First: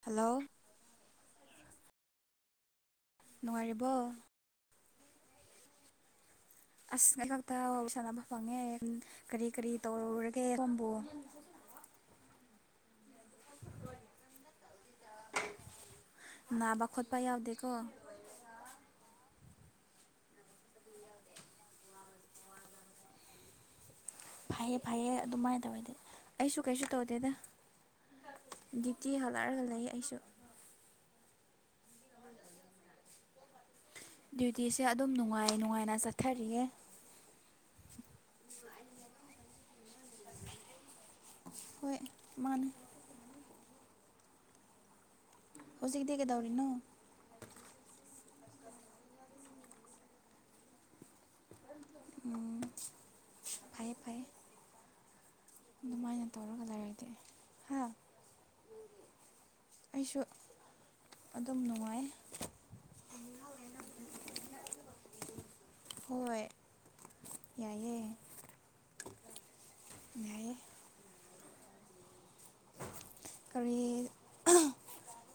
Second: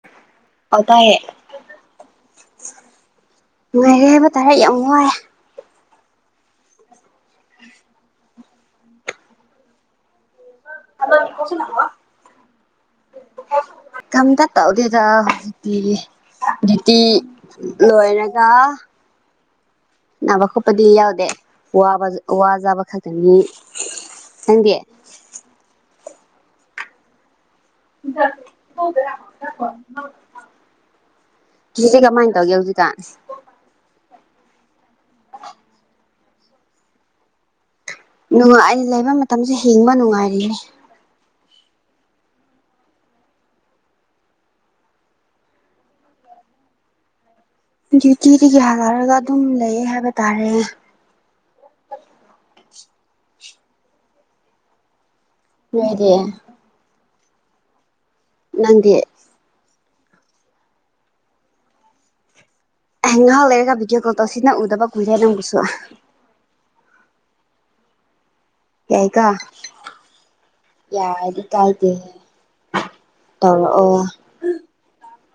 hello ꯑꯇꯥ ꯍ ꯅꯨꯡꯉꯥꯏꯔꯦ ꯅꯨꯡꯉꯥꯏꯔꯤꯕꯣ ꯍꯥꯏꯕ ꯇꯥꯔꯦ ꯌꯥꯝ ꯅꯨꯡ ꯋꯥꯏ ꯑꯁ ꯉ ꯈꯛꯇ ꯁꯥꯟꯅꯕ ꯐꯪꯉꯦ ꯀꯔꯤ ꯀꯔꯤ ꯇꯧꯔꯨꯔ ꯀꯦꯔꯨꯝꯝꯕꯣ ꯀꯝ ꯇ ꯇ ꯍꯧꯗꯔ ꯍꯧ ꯅꯥꯕ ꯗꯤꯌꯇꯤ ꯈꯣꯠꯄ ꯌꯥꯎꯗꯦꯀꯣ ꯂꯣꯏꯔꯒ ꯅꯥꯕ ꯈꯣꯠꯄꯗꯤ ꯌꯥꯎꯗꯦ ꯋꯥꯕ ꯋꯥꯖꯥꯕ ꯈꯛꯇꯅꯤ ꯅꯪꯗꯤ ꯐꯩꯌꯦꯦ ꯐꯩꯌꯦꯦ ꯑꯗꯨꯃꯥꯏꯅ ꯇꯧꯋꯦꯗꯤ ꯑꯩꯁꯨ ꯀꯩꯁꯨ ꯇꯧꯗꯦꯗ ꯗ꯭ꯌꯨꯇꯤ ꯍꯜꯂꯛꯑꯒ ꯂꯩ ꯑꯩꯁꯨ ꯁꯤꯖꯤꯁꯦ ꯀꯃꯥꯏꯅ ꯇꯧꯒꯦ ꯍꯧꯖꯤꯛꯀꯥꯟ ꯗ꯭ꯌꯨꯇꯤꯁꯦ ꯑꯗꯨꯝ ꯅꯨꯡꯉꯥꯏ ꯅꯨꯡꯉꯥꯏꯅ ꯆꯠꯊꯔꯤꯌꯦ ꯅꯨꯡꯉꯥꯏ ꯂꯩꯕ ꯃꯇꯝꯁꯦ ꯍꯤꯡꯕ ꯅꯨꯡꯉꯥꯏꯔꯤꯅꯦ ꯍꯣꯏ ꯃꯥꯅ ꯍꯧꯖꯤꯛꯒꯤꯗꯤꯒꯗꯧꯔꯤꯅꯣ ꯗ꯭ꯌꯨꯇꯤꯗꯒꯤ ꯍꯅꯔꯒ ꯑꯗꯨꯝ ꯂꯩ ꯍꯥꯏꯕ ꯇꯥꯔꯦ [unintelligible] ꯐꯥꯏꯌꯦꯦ ꯐꯌꯦꯦ ꯅꯣꯏꯗꯤ ꯑꯗꯨꯗꯃꯥꯏꯅ ꯇꯧꯔꯒꯗꯦꯗꯤꯦ ꯍꯥ ꯅꯪꯗ ꯑꯩꯁꯨ ꯑꯗꯨꯝ ꯅꯨꯡꯉꯥꯏ ꯉꯍꯥꯎ ꯂꯩꯔꯒ ꯚꯗꯤꯑꯣ ꯀꯣꯜ ꯇꯣ ꯁꯤꯅ ꯎꯗꯕ ꯀꯖ ꯑꯗꯨꯝ ꯨꯁꯨꯣꯛꯑꯣ ꯌꯥꯏꯑꯌꯦ ꯌꯥꯏ ꯀ ꯌꯥꯗ ꯇꯥꯏꯗ ꯀꯔꯤ ꯇꯧꯔꯛꯑꯣ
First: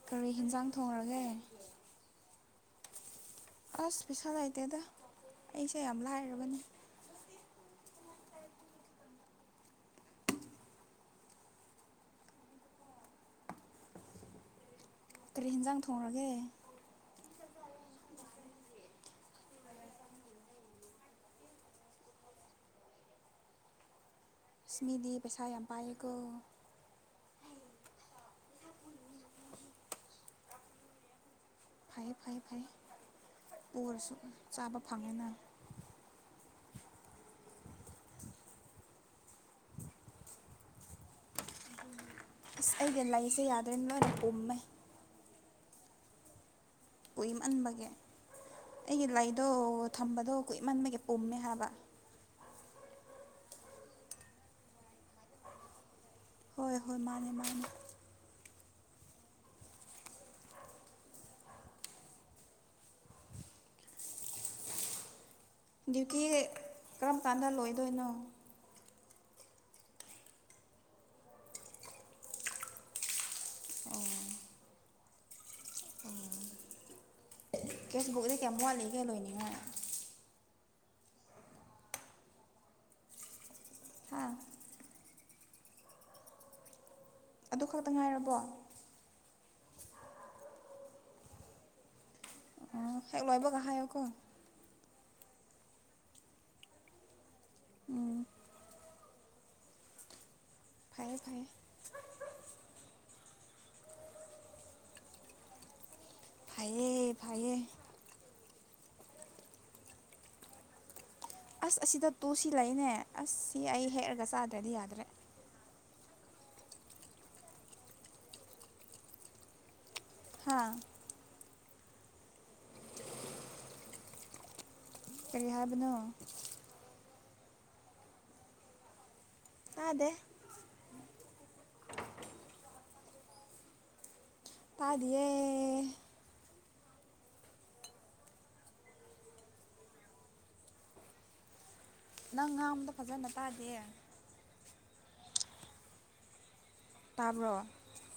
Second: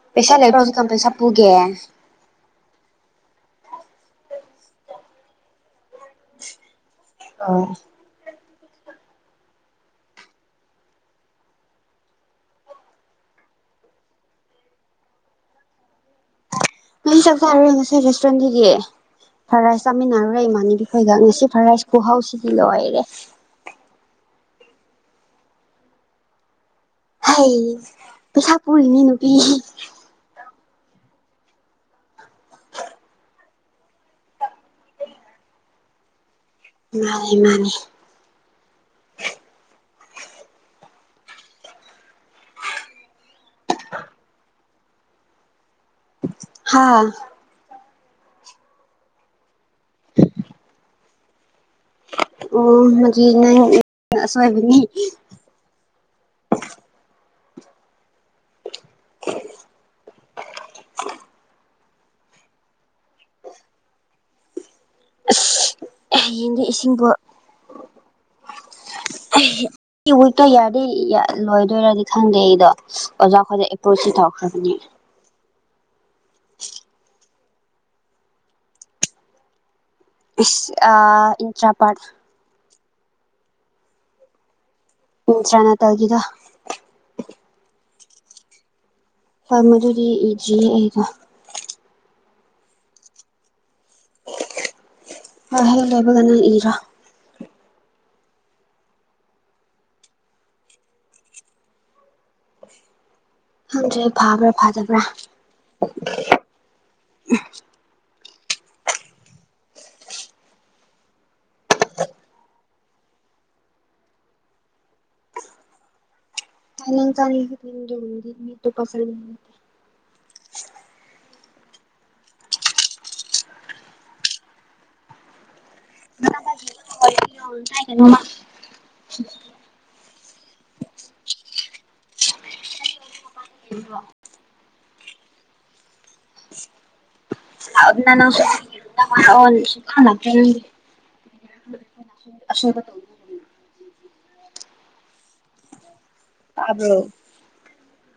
ꯀꯔꯤ ꯄꯩꯁꯥ ꯂꯩ ꯍꯤꯟꯖꯥꯡ ꯀ ꯄꯩꯁꯥ ꯊꯣꯡꯔꯒꯦ ꯄꯨꯒꯦ ꯑꯁ ꯄꯩꯁꯥ ꯂꯩꯇꯦꯗ ꯑꯩꯁꯦ ꯌꯥꯝ ꯂꯥꯏꯔꯕꯅꯤ ꯑꯥ ꯀꯔꯤ ꯌꯦꯟꯖꯥꯡ ꯊꯣꯡꯉꯒꯦ ꯆꯦꯦ ꯔꯦꯁꯇꯨꯔꯦꯟ ꯅꯒꯤꯌꯦ ꯐ꯭ꯔꯥꯏ ꯔꯥꯏꯁ ꯆꯥꯃꯤꯟꯅꯔꯨꯔꯦ ꯏꯃꯥꯅꯤꯒꯤꯈꯣꯏꯒ ꯉꯁꯤ ꯐ꯭ꯔꯥꯏ ꯔꯥꯏꯁ ꯀꯍꯥꯎꯁꯤꯗꯤ ꯂꯣꯏꯔꯦ ꯁꯃꯤꯗꯤ ꯄꯩꯁꯥ ꯌꯥꯝ ꯄꯀ ꯍꯩ ꯄꯩꯁꯥ ꯄꯨꯔꯤꯅꯤ ꯅꯨꯄꯤ ꯐꯩ ꯐꯩ ꯐꯩ ꯑꯣꯏꯔꯁꯨ ꯆꯥꯕ ꯐꯪꯉꯦꯅ ꯃꯥꯅꯦ ꯃꯥꯅꯦ ꯑꯁ ꯑꯩꯒꯤ ꯂꯩꯁꯦ ꯌꯥꯗ꯭ꯔꯦꯅ ꯂꯣꯏꯅ ꯎꯨꯝꯃꯦ ꯍꯥ ꯀꯨꯏꯃꯟꯕꯒꯦ ꯑꯩꯒꯤ ꯂꯩꯗꯣ ꯊꯝꯕꯗꯣ ꯀꯨꯏꯃꯟꯕꯒꯦ ꯄꯨꯝꯃꯦ ꯍꯥꯏꯕ ꯑꯣ ꯃꯒꯤ ꯅ ꯑꯁꯣꯏꯕꯅꯤ ꯍꯣꯏ ꯍꯣꯏ ꯃꯥꯅꯦ ꯃꯥꯅꯦ [unintelligible] ꯗ꯭ꯌꯨꯇꯤ ꯍꯌꯦꯡꯗꯤ ꯀꯔꯝ ꯀꯥꯟꯗ ꯂꯣꯏꯗꯣꯏꯅꯣ ꯑꯩ ꯋꯤꯛꯇꯣ ꯌꯥꯔꯗꯤ ꯂꯣꯏꯗꯣꯏꯔꯗꯤ ꯈꯪꯗꯦ ꯑꯩꯗꯣ ꯑꯣꯖꯥꯈꯖꯥ ꯑꯦꯄ꯭ꯔꯣꯁꯤ ꯇꯧꯈ꯭ꯔꯕꯅꯦ ꯎꯝ [inaudible] ꯀꯁꯕꯨꯛꯗ ꯀꯌꯥꯃꯨꯦꯒ ꯂꯣꯏꯅꯤꯡꯉ ꯏꯟꯗ꯭ꯔꯥꯄꯥꯔ ꯍꯥꯥ ꯃꯤꯇ꯭ꯔꯥ ꯅ ꯇꯒꯤꯒ ꯇ ꯉꯥꯏꯔꯕꯣ ꯐꯔ ꯃꯗꯨꯗꯤ ꯏꯗꯤ ꯑꯩꯗ ꯑꯣ ꯍꯦꯛ ꯂꯣꯏꯕ ꯉꯍꯥꯏꯀꯣ ꯑ ꯍꯦ ꯂꯩꯕꯒꯅ ꯏꯔ ꯎꯝ ꯐꯌꯦꯦ ꯐꯥꯏꯌꯦꯦ ꯍꯪꯗꯦ ꯐꯥꯕ꯭ꯔꯥ ꯐꯥꯗꯕ꯭ꯔꯥ ꯐꯌꯦ ꯐꯌꯦ ꯑꯁ ꯑꯁꯤꯗ ꯇꯨꯁꯤ ꯂꯩꯅꯦ ꯑꯁ ꯁꯤ ꯑꯩ ꯍꯦꯛꯑꯒ ꯆꯥꯗ꯭ꯔꯗꯤ ꯌꯥꯗ꯭ꯔꯦ ꯆ ꯆꯥꯗꯤ ꯇꯣ ꯄꯁꯔꯦ ꯍꯥ ꯀꯔꯤ ꯍꯥꯏ ꯀꯥꯏ ꯀꯩꯅꯣꯃ [unintelligible] [inaudible] ꯍ ꯋꯥ [unintelligible] [inaudible] ꯇꯥꯗꯤꯌꯦ ꯅ [unintelligible] [inaudible] ꯅꯪ ꯉꯥ ꯑꯗ ꯐꯖꯅ ꯇꯥꯗꯦ ꯑꯕ ꯇꯥꯕ꯭ꯔꯣ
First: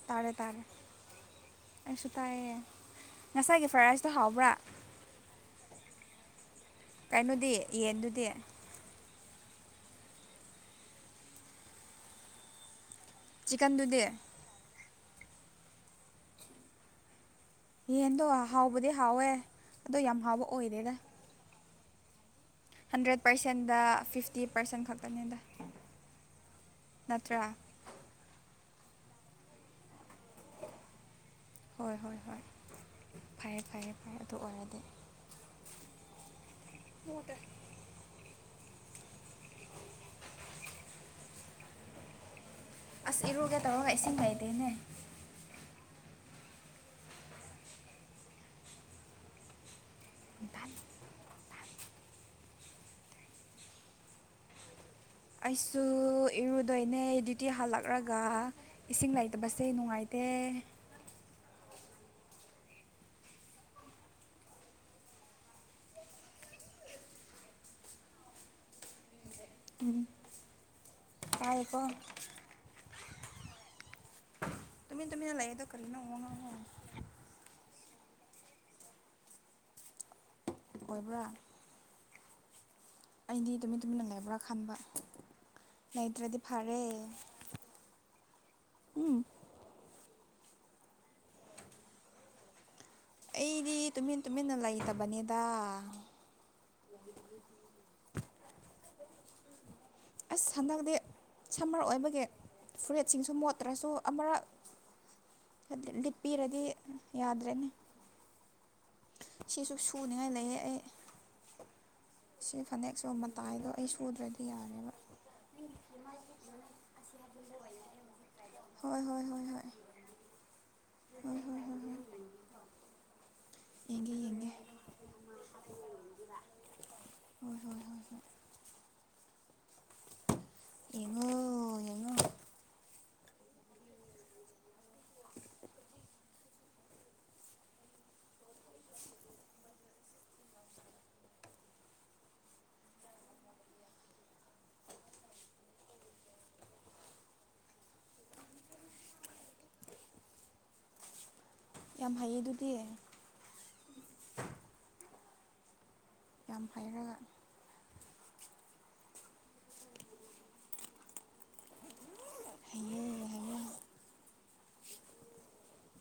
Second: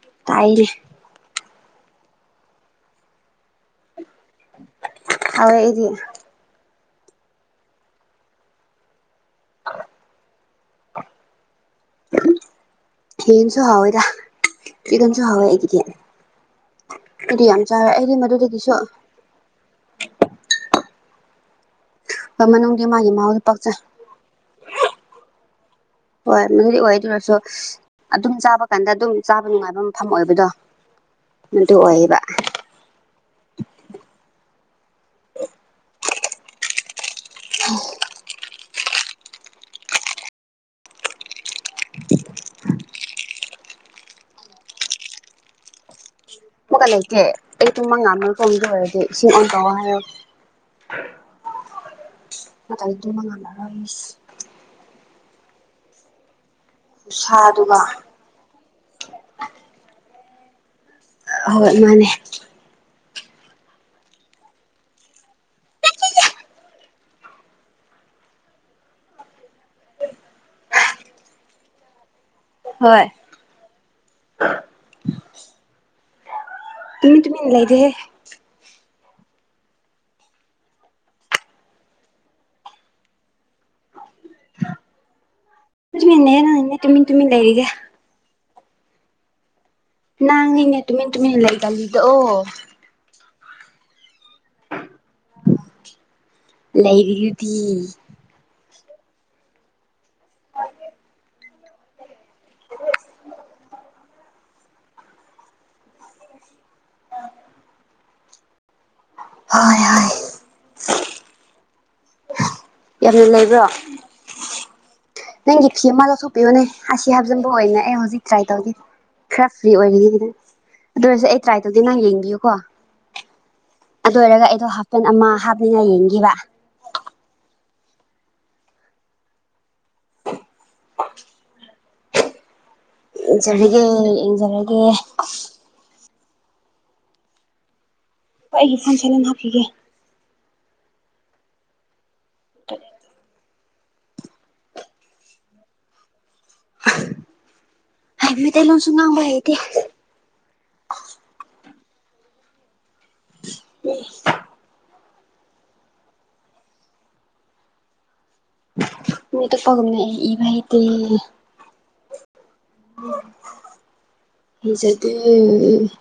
ꯇꯥꯔꯦ ꯇꯥꯏ ꯇꯥꯔꯦ ꯑꯩꯁꯨ ꯇꯥꯏꯌꯦ ꯉꯁꯥꯏꯒꯤ ꯐ꯭ꯔꯥꯏ ꯔꯥꯏꯁꯇꯣ ꯍꯥꯎꯕ꯭ꯔꯥ ꯍ ꯏꯗꯤ [inaudible] ꯀꯩꯅꯣꯗꯤ ꯌꯦꯟꯗꯨꯗꯤ ꯑ [unintelligible] [inaudible] ꯌꯦꯟꯁꯨ ꯍꯥꯎꯣꯏꯗ ꯆꯤꯀꯟꯗꯨꯗꯤ ꯀꯗꯝꯁꯨ ꯍꯋꯦ ꯑꯩꯒꯤꯗꯤ ꯑꯩꯗꯤ ꯌꯥꯝ ꯆꯥꯔꯦ ꯑꯩꯗꯤ ꯌꯦꯟꯗꯣ ꯃꯗꯨꯗꯒꯤꯁꯨ ꯍꯥꯎꯕꯗꯤ ꯍꯥꯎꯋꯦ ꯑꯗꯣ ꯌꯥꯝ ꯍꯥꯎꯕ ꯑꯣꯏꯗꯦꯗ ꯍꯣꯏ ꯃꯅꯨꯡꯗꯤ ꯃꯥꯒꯤ ꯍꯟꯗ꯭ꯔꯦꯠ ꯃꯍꯥꯎꯗꯤ ꯄꯥꯛ ꯆꯥꯏ ꯄꯥꯔꯁꯦꯟꯗ ꯐꯤꯐꯇꯤ ꯄꯥꯔꯁꯦꯟ ꯈꯛꯇꯅꯤꯗ ꯍꯣꯏ ꯃꯗꯨꯗꯤ ꯑꯣꯏ ꯑꯗꯨꯔꯁꯨ ꯅꯠꯇ꯭ꯔꯥ ꯑꯗꯨꯝ ꯆꯥꯕ ꯀꯥꯟꯗ ꯑꯗꯨꯝ ꯆꯥꯕ ꯅꯨꯡꯉꯥꯏꯕ ꯗ ꯍꯣꯏ ꯍꯣꯏ ꯍꯣꯏ ꯐꯩꯦ ꯐꯩꯦ ꯐꯩ ꯑꯗꯨ ꯑꯣꯏꯔꯗꯤ ꯍ ꯇ [unintelligible] [inaudible] ꯎ [unintelligible] [inaudible] ꯑꯁ ꯏꯔꯨꯒꯦ ꯇꯧꯔꯒ ꯏꯁꯤꯡ ꯂꯩꯥꯏꯇꯦꯅꯦ ꯃ ꯀ ꯂꯩꯇꯦ ꯑꯩ ꯇꯨꯝꯃ ꯉꯥ ꯀꯝꯗ ꯑꯣꯏꯔꯗꯤ ꯁꯤꯁꯤꯡ ꯑꯣꯟ ꯇ ꯍꯥꯏꯔꯣ ꯑ ꯇꯒꯤꯗꯨꯃ ꯉꯂꯔꯁ ꯑꯩꯁꯨ ꯏꯔꯨꯗꯣꯏꯅꯦ ꯗ꯭ꯌꯨꯇꯤ ꯈꯨꯁꯥꯗꯨꯒ ꯍꯜꯂꯛꯂꯒ ꯏꯁꯤꯡ ꯂꯩꯇꯕꯁꯦ ꯅꯨꯡꯉꯥꯏꯇꯦ ꯇ [unintelligible] [inaudible] ꯍꯣꯏ ꯃꯥꯅꯦ ꯎꯝ ꯀꯥꯏꯄꯣ ꯍꯣꯏ ꯇꯃꯤ ꯇꯃꯤꯅ ꯂꯩꯗ ꯀꯔꯤꯅ ꯎꯡ ꯇꯃꯤ ꯇꯃꯤꯅꯤ ꯂꯩꯗꯦ ꯑꯣꯏꯣꯏꯕ꯭ꯔꯥ ꯑꯗꯤꯗꯃꯤꯃꯤ ꯂꯪ ꯈ꯭ꯔꯥ ꯈꯟꯕ ꯂꯩꯇ꯭ꯔꯗꯤ ꯇꯨꯃꯤꯟꯅꯦ ꯅꯪꯅꯦ ꯐꯔꯦ ꯇꯨꯃꯤꯟ ꯇꯨꯃꯤꯟ ꯂꯩꯔꯤꯁꯦ ꯎꯝ ꯅꯪꯉꯏꯅꯦ ꯇꯨꯃꯤ ꯇꯃꯤꯟꯅ ꯂꯩꯗꯜꯂꯤꯗꯣ ꯑꯣ ꯑꯩꯗꯤ ꯇꯨꯃꯤꯟ ꯇꯨꯃꯤꯟꯅ ꯂꯩꯇꯕꯅꯤꯗ ꯂꯩꯔꯤꯗꯤ ꯑꯁ ꯍꯟꯗꯛꯇꯤ ꯁꯝꯃꯔ ꯑꯣꯏꯕꯒꯤ ꯐꯨꯔꯤꯠꯁꯤꯡꯁꯨ ꯃꯣꯠꯇ꯭ꯔꯁꯨ ꯑꯃꯔꯛ ꯂꯤꯞꯄꯤꯔꯗꯤ ꯌꯥꯗ꯭ꯔꯦꯅꯦ ꯁꯤꯁꯨ ꯍꯣꯏ ꯍꯣꯏ ꯁꯨꯅꯤꯉꯥꯏ ꯂꯩꯌꯦ ꯑꯩ ꯁꯤ ꯐꯅꯦꯛꯁꯨ ꯌꯥꯝꯅ ꯂꯩꯕ꯭ꯔꯣ ꯃꯇꯥꯏꯗꯣ ꯑꯩ ꯁꯨꯗ꯭ꯔꯗꯤ ꯌꯥꯔ ꯅꯪꯒꯤ ꯐ꯭ꯤ ꯑꯃ ꯂꯧꯊꯣꯛꯄꯤꯌꯣꯅꯦ ꯑꯁꯤ ꯍꯥꯞꯆꯤꯟꯕ ꯑꯣꯏꯅꯅꯦ ꯑꯦ ꯍꯧꯖꯤꯛ ꯇ꯭ꯔꯥꯏ ꯇꯧꯈꯤ ꯍꯣꯏ ꯍꯣꯏ ꯍꯣꯏ ꯈꯔ ꯍꯣꯏ ꯐ꯭ꯔꯤ ꯑꯣꯏꯔꯤꯒꯦꯗ ꯑꯗꯨ ꯑꯣꯏꯔꯁꯨ ꯍꯣꯏ ꯑꯩ ꯇ꯭ꯔꯥꯏ ꯍꯣꯏ ꯍꯣꯏ ꯇꯧꯒꯦ ꯅ ꯍꯣꯏ ꯌꯦꯡꯕꯤꯌꯨꯀꯣ ꯌꯦꯡꯒꯦ ꯑꯗꯨ ꯑꯣꯏꯔꯒ ꯌꯦꯡꯒꯦ ꯑꯩꯗꯣ ꯍꯥꯞꯄꯦꯟ ꯑꯃ ꯍꯥꯞꯂꯤꯉꯥꯏ ꯌꯦꯡꯈꯤꯕ ꯍꯣꯏ ꯍꯣꯏ ꯍꯣꯏ ꯍꯣꯏ ꯌꯦꯉꯣ ꯌꯦꯉꯣ ꯌꯦꯡꯖꯔꯒꯦ ꯌꯦꯡꯖꯔꯒꯦ ꯑꯩ ꯑꯩꯒꯤ ꯐꯣꯟ ꯆꯠꯂꯅ ꯍꯥꯞꯄꯤꯒꯦ ꯍꯥꯏ ꯇ ꯂꯣꯟꯁꯨ ꯉꯕꯥꯏꯗꯤꯦ ꯌꯥꯝ ꯍꯩꯌꯦ ꯑꯗꯨꯗꯤ [unintelligible] ꯌꯥꯝ ꯐꯩꯔꯒ ꯃꯤꯇ ꯄꯒꯝꯅ ꯏꯕ ꯏꯗꯤ ꯍꯩꯌꯦ ꯍꯩꯌꯦ [unintelligible]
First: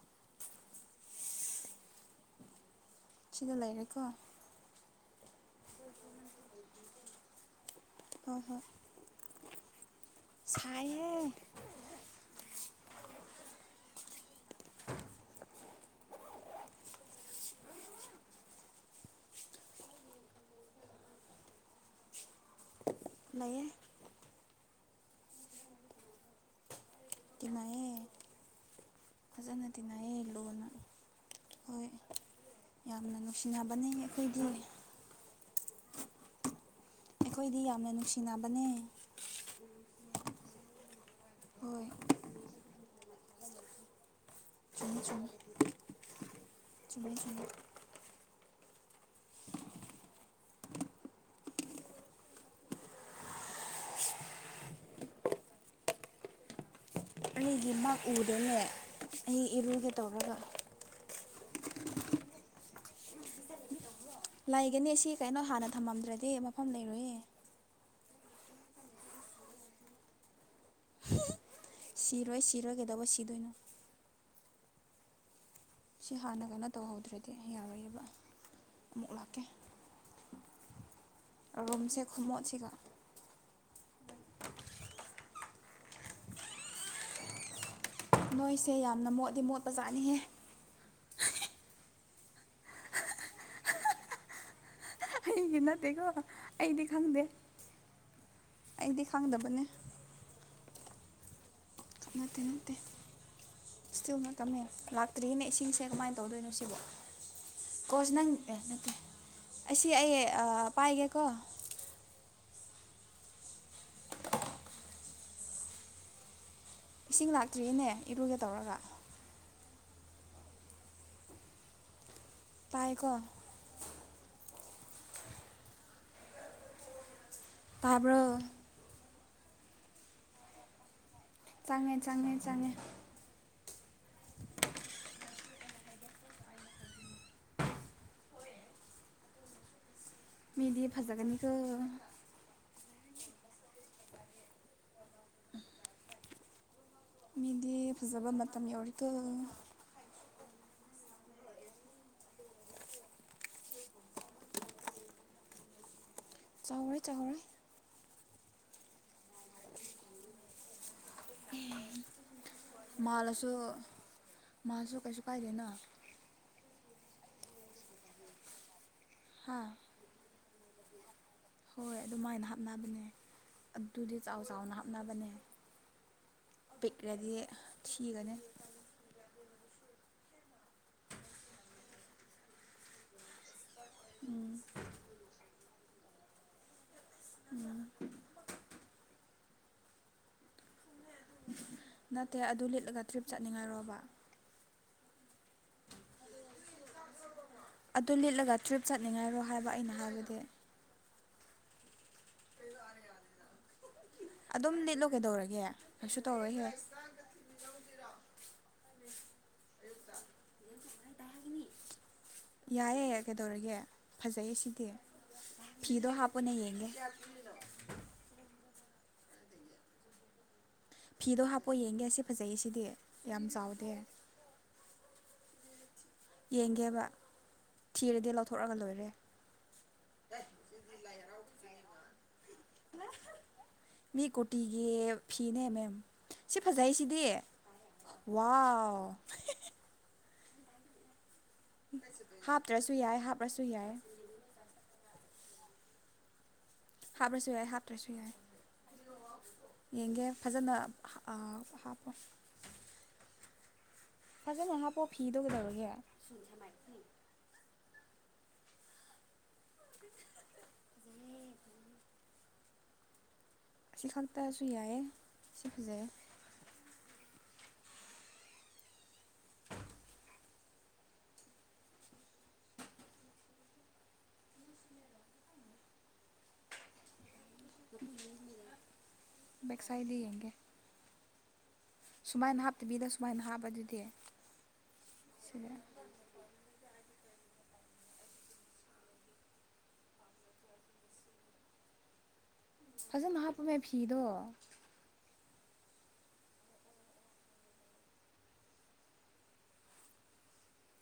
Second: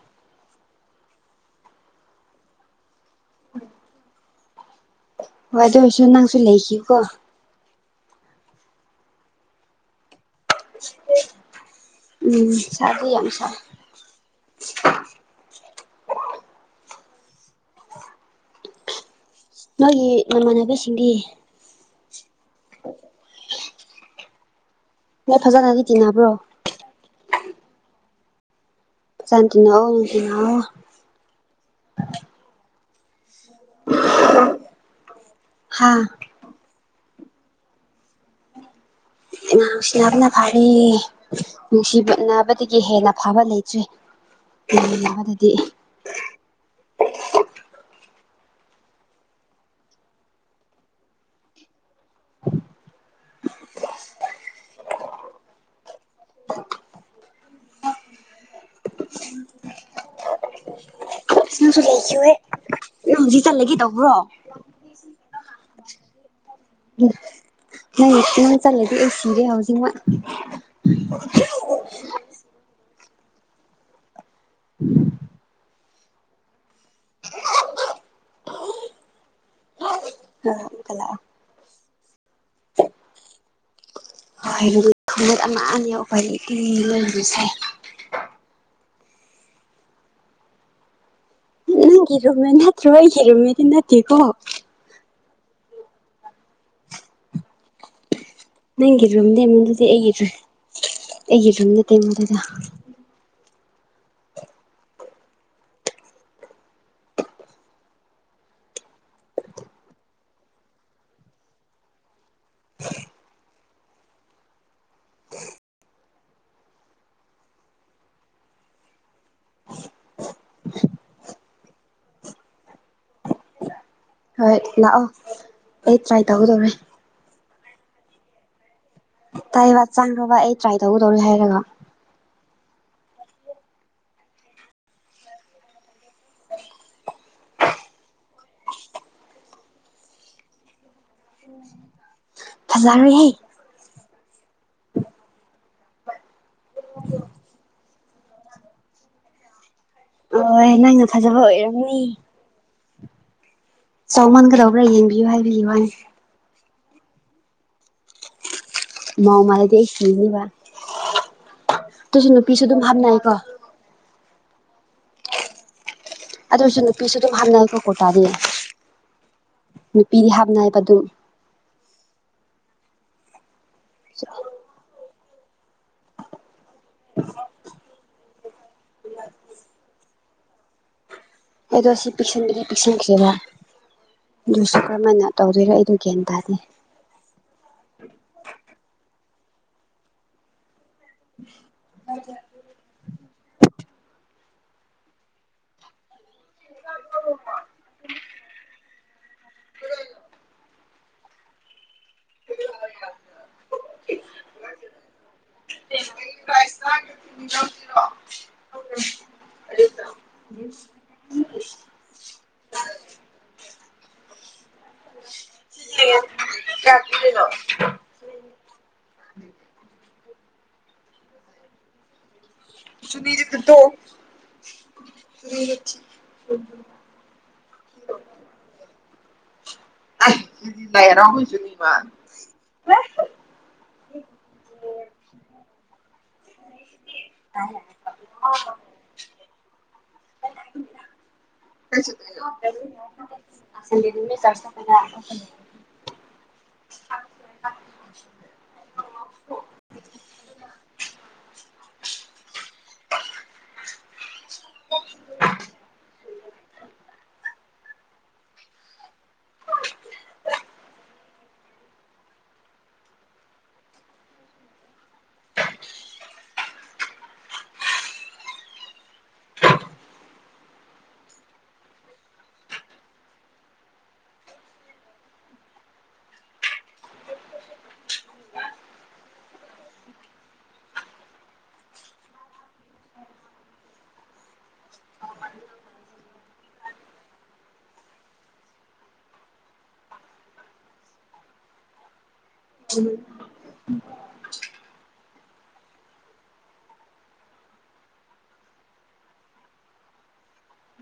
ꯁꯤꯒ ꯂꯩꯔꯦꯀꯣ ꯍꯝ ꯑꯗꯨꯁꯣ ꯅꯪꯁꯨ ꯂꯩꯈꯤꯀꯣ ꯑ ꯍꯣꯏ ꯍꯣꯏ ꯁꯥꯏꯍꯦ ꯎꯝ ꯁꯥꯕꯤ ꯌꯥꯝꯝ ꯁꯥ [unintelligible] [unintelligible] ꯅꯣꯏꯒꯤ ꯃꯃꯥꯟꯅꯕꯁꯤꯡꯗꯤ ꯃꯅꯦ ꯅꯣꯏ ꯐꯖꯅꯒꯤꯇꯤ ꯅꯕ꯭ꯔꯣ ꯀꯃꯑꯌꯦ ꯐꯖꯅ ꯇꯤꯟꯅꯧꯑꯣ ꯇꯤꯟꯅꯩꯌꯦ ꯅꯨꯡꯁꯤꯅꯧꯑꯣ ꯂꯣꯟꯅ ꯍꯣꯏ ꯌꯥꯝꯅ ꯅꯨꯡꯁꯤꯟꯅꯅꯕꯅꯤ ꯑꯩꯈꯣꯏꯗꯤ ꯍꯥ ꯑꯩꯈꯣꯏꯗꯤ ꯌꯥꯝꯅ ꯅꯨꯡꯁꯤꯅꯕꯅꯦ ꯍꯣꯏ ꯅꯨꯡꯁꯤꯕꯤꯅꯕꯗꯒꯤ ꯍꯦꯟꯅ ꯐꯕ ꯂꯩꯇ꯭ꯔꯤ ꯎꯝ ꯆꯨꯝꯃꯦ ꯆꯨꯝꯃꯦ ꯌꯥꯗꯗꯤ [unintelligible] [unintelligible] ꯑꯩꯒꯤ ꯃ ꯎꯗꯣꯏꯅꯦ ꯑꯩ ꯏꯔꯨꯒꯦ ꯇꯧꯔꯒ ꯂꯩꯖꯤ ꯆꯂꯒꯦ ꯇꯧꯕꯥꯅꯦ ꯂꯩꯒꯅꯤ ꯁꯤ ꯀꯩꯅꯣ ꯍꯥꯟꯅ ꯊꯝꯃꯝꯗ꯭ꯔꯗꯤ ꯃꯐꯝ ꯂꯩꯔꯨꯌꯦ ꯅꯪꯠꯇ ꯆꯜꯂꯗꯤ ꯑꯩ ꯁꯤꯔꯦ ꯍꯧꯖꯤꯛꯃꯛ ꯁꯤꯔꯣꯏ ꯁꯤꯔꯣꯏꯒꯗꯧꯕ ꯁꯤꯗꯣꯏꯅꯣ ꯁꯤ ꯍꯥꯟꯅ ꯀꯩꯅꯣ ꯇꯧꯍꯧꯗ꯭ꯔꯗꯤ ꯌꯥꯔꯣꯏꯑꯕ ꯑꯃꯨꯛ ꯂꯥꯛꯀꯦ ꯍꯝ ꯀꯌꯥ ꯔꯨꯝꯁꯦ ꯈꯃꯣꯠꯁꯤꯒ ꯍꯥꯩꯔ ꯈꯒꯠ ꯑꯃ ꯌꯥꯎꯈꯇꯤ ꯂꯩꯁꯦ ꯁꯦ ꯌꯥꯝꯅ ꯃꯣꯠꯂꯤ ꯃꯣꯠꯄ ꯆꯥꯠꯅꯤꯍꯦ ꯅꯪꯒꯤꯔꯨꯝꯃꯦ ꯅꯠꯇ꯭ꯔꯣ ꯑꯩꯒꯤꯔꯝꯃꯦꯗꯤ ꯅꯠꯇꯦꯀꯣ ꯑꯩꯒꯤ ꯅꯠꯇꯦꯀꯣ ꯑꯩꯗꯤ ꯈꯪꯗꯦ ꯑꯩꯗꯤ ꯅꯪꯒꯤ ꯈꯪꯗꯕꯅꯦ ꯔꯨꯝꯗꯉꯣꯟꯗꯨꯗꯤ ꯑꯩꯒꯤ ꯑꯩꯒꯤꯔꯨꯝ ꯅꯠꯇꯦꯉꯣꯟꯗꯨꯗ ꯏꯁꯇꯤꯜꯅ ꯇꯝꯃꯦ ꯂꯥꯛꯇ꯭ꯔꯤꯅꯦ ꯏꯁꯤꯡꯁꯦ ꯀꯃꯥꯏꯅ ꯇꯧꯗꯣꯏꯅꯣ ꯁꯤꯕꯣ ꯀꯣꯆ ꯅꯪ ꯅꯠꯇꯦ ꯑꯁꯤ ꯑꯩ ꯄꯥꯏꯒꯦꯀꯣ ꯏꯁꯤꯡ ꯂꯥꯛꯇ꯭ꯔꯤꯌꯦꯅꯦ ꯏꯔꯨꯒꯦ ꯇꯧꯔꯒ ꯄꯥꯏꯒꯣ ꯍꯣꯏ ꯂꯥꯛꯑꯣ ꯑꯦ ꯇ꯭ꯔꯥꯏ ꯇꯧ ꯇꯃꯦ ꯇꯥꯕꯔ ꯇꯥꯏ ꯋꯥ ꯆꯥꯡ꯭ꯔꯣ ꯇ꯭ꯔꯥꯏ ꯇꯧꯕ ꯆꯪꯉꯦ ꯆꯪꯉꯦ ꯆꯪꯉꯦ [inaudible] ꯃꯤꯗꯤ ꯐꯖꯒꯅꯤꯈ ꯐꯖꯥꯅꯤ ꯍꯥꯏ ꯃꯤꯗꯤ ꯐꯖꯕ ꯃꯇꯝ ꯌꯧꯔꯤꯀ ꯍꯣꯏ ꯅꯪꯅ ꯐꯖꯕ ꯑꯣꯏꯔꯝꯅꯤ ꯆꯧꯃꯟꯒꯗꯧꯕ꯭ꯔꯥ ꯌꯦꯡꯕꯤꯌꯨ ꯍꯥꯏꯕꯤꯌꯨ ꯋꯥꯅꯤ ꯆꯧꯔꯣꯏ ꯆꯧꯔꯣꯏ ꯃꯑꯣ ꯃꯥꯥꯏꯗꯤ ꯀꯅꯤꯕ ꯑꯗꯨꯁꯨ ꯅꯨꯄꯤꯁꯨ ꯑꯗꯨꯝ ꯍꯥꯞꯅꯩꯀꯣ ꯃꯥꯁꯨ ꯀꯁꯁꯨ ꯀꯥꯏ ꯂꯩꯦꯅ ꯑꯗꯨ ꯑꯣꯏꯔꯁꯨ ꯅꯨꯄꯤꯁꯨ ꯑꯗꯨꯝ ꯍꯥꯞꯅꯀꯣꯀꯣꯇꯥꯥꯗꯤ ꯍꯥꯥ ꯅꯨꯄꯤꯗꯤ ꯍꯥꯞꯅꯏꯕ ꯑꯗꯨꯝ ꯍꯣꯏ ꯑꯗꯨꯃꯥꯏꯅ ꯍꯥꯞꯅꯕꯅꯦ ꯑꯗꯨꯗꯤ ꯆꯥꯎ ꯆꯥꯎꯅ ꯍꯥꯞꯅꯕꯅꯦ ꯄꯤꯛ꯭ꯔꯦꯗꯤ ꯊꯤꯒꯅꯦ ꯑꯩꯗꯣ ꯁꯤ ꯄꯤꯛꯁꯤꯟꯕꯗꯤ ꯄꯤꯛꯁꯤꯟꯈꯤꯔ ꯑꯗꯨꯁꯨ ꯀꯔꯝꯍ ꯍꯥꯏꯅ ꯇꯧꯗꯣꯏꯔꯣ ꯑꯩ ꯒ꯭ꯌꯥꯟ ꯇꯥꯅꯤ ꯎꯝ ꯅꯠꯇꯦ ꯑꯗꯨ ꯂꯤꯠꯂꯒ ꯇ꯭ꯔꯤꯞ ꯆꯠꯅꯤꯡꯉꯥꯏꯔꯕ ꯆ ꯑꯗꯨ ꯂꯤꯠꯂꯒ ꯇ꯭ꯔꯤꯞ ꯆꯠꯅꯤꯡꯉꯥꯏꯔꯣ ꯍꯥꯏꯕ ꯑꯩꯅ ꯍꯥꯏꯕꯗꯤ ꯐ ꯑꯔꯦꯅꯤꯗ ꯑꯗꯨꯝ ꯂꯤꯠꯂꯣ ꯀꯩꯗꯧꯔꯒꯦ ꯀꯩꯁꯨ ꯇꯧꯔꯒꯦ ꯍ ꯌꯥꯏꯑꯦ ꯀꯩꯗꯧꯔꯒꯦ ꯐꯖꯩꯌꯦ ꯁꯤ ꯐꯤꯗꯣ ꯍꯥꯄꯨꯅ ꯌꯦꯡꯒꯦ ꯎꯝ ꯐꯤꯗꯣ ꯍꯥꯞꯄꯣ ꯌꯦꯡꯒꯦ ꯑꯁꯤ ꯐꯖꯩ ꯁꯤꯗꯤ ꯌꯥꯝ ꯆꯥꯎꯗꯦ ꯎꯝ ꯌꯦꯡꯒꯦꯕ ꯊꯤꯔꯗꯤ ꯂꯧꯊꯣꯛꯒ ꯂꯣꯏꯔꯦ ꯖꯤꯔꯝꯁꯨꯅꯤ ꯏꯃ ꯃꯤ ꯀꯣꯇꯤꯒꯤ ꯐꯤꯅꯦꯃꯦꯝ ꯁꯤ ꯐꯖꯩ ꯁꯤꯗꯤ ꯋꯥꯎ ꯍꯥꯞꯇ꯭ꯔꯁꯨ ꯌꯥꯏ ꯆ ꯍꯥꯞꯄ꯭ꯔꯁꯨ ꯌꯥꯏ ꯑ ꯍꯥꯞꯄ꯭ꯔꯁꯨ ꯌꯥꯏ ꯍꯥꯞ꯭ꯔꯁꯨ ꯌꯥꯏ ꯌꯦꯡꯒꯦ ꯐꯖꯅ ꯍꯥ ꯐꯖꯅ ꯍꯥꯥꯄꯨ ꯐꯤꯗꯧꯒꯗꯔꯒꯦ ꯁꯤ ꯈꯛꯇꯁꯨ ꯌꯥꯏꯌꯦ ꯁꯤ ꯐꯖꯩ ꯕꯦꯛꯁꯥꯏꯗꯤ ꯌꯦꯡꯒꯦ ꯁꯨꯃꯥꯏꯅ ꯍꯥꯞꯇꯕꯤꯗ ꯁꯨꯃꯥꯏꯅ ꯍꯥꯞꯄ ꯑꯗꯨꯗꯤ ꯁꯤ ꯐꯖꯅ ꯍꯥꯞꯄꯃꯦ ꯐꯤꯗꯣ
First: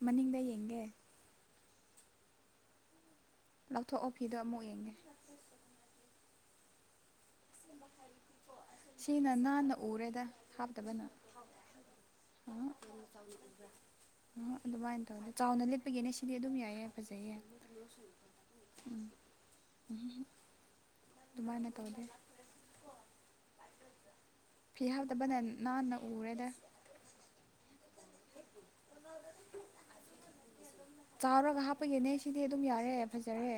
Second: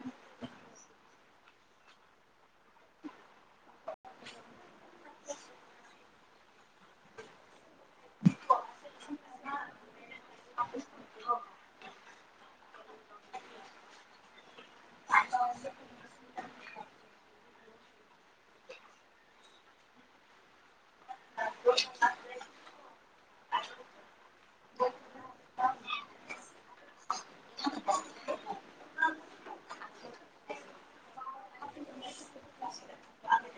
ꯃꯅꯤꯡꯅꯤꯡꯗ ꯌꯦꯡꯒꯦ ꯂꯧꯊꯣꯛꯑꯣ ꯐꯤꯗꯣ ꯑꯃꯨꯛ ꯌꯦꯡꯉꯦ ꯁꯤꯅ ꯍꯟꯅ ꯎꯔꯦꯗ ꯍꯥꯞꯇꯕꯅ ꯎ ꯑꯗꯨꯃꯥꯏꯅ ꯇꯧꯅꯤ ꯆꯥꯎꯅ ꯂꯦꯠꯄꯒꯤꯅꯦ ꯁꯤꯗꯤ ꯑꯗꯨꯝ ꯌꯥꯏ ꯌꯥ ꯐꯖꯩꯌꯦ ꯎꯝ ꯎ ꯑꯗꯨꯃꯥꯏꯅ ꯇꯧꯋ ꯐꯤ ꯍꯥꯏꯕꯇꯕꯅ ꯅꯥꯟꯅ ꯎꯔꯦꯗ [unintelligible] ꯆꯥꯎꯔꯒ ꯍꯥꯞꯄꯒꯤꯦꯅꯦ ꯁꯤꯗꯤ ꯑꯗꯨꯝ ꯌꯥꯔꯦ ꯐꯖꯔꯦ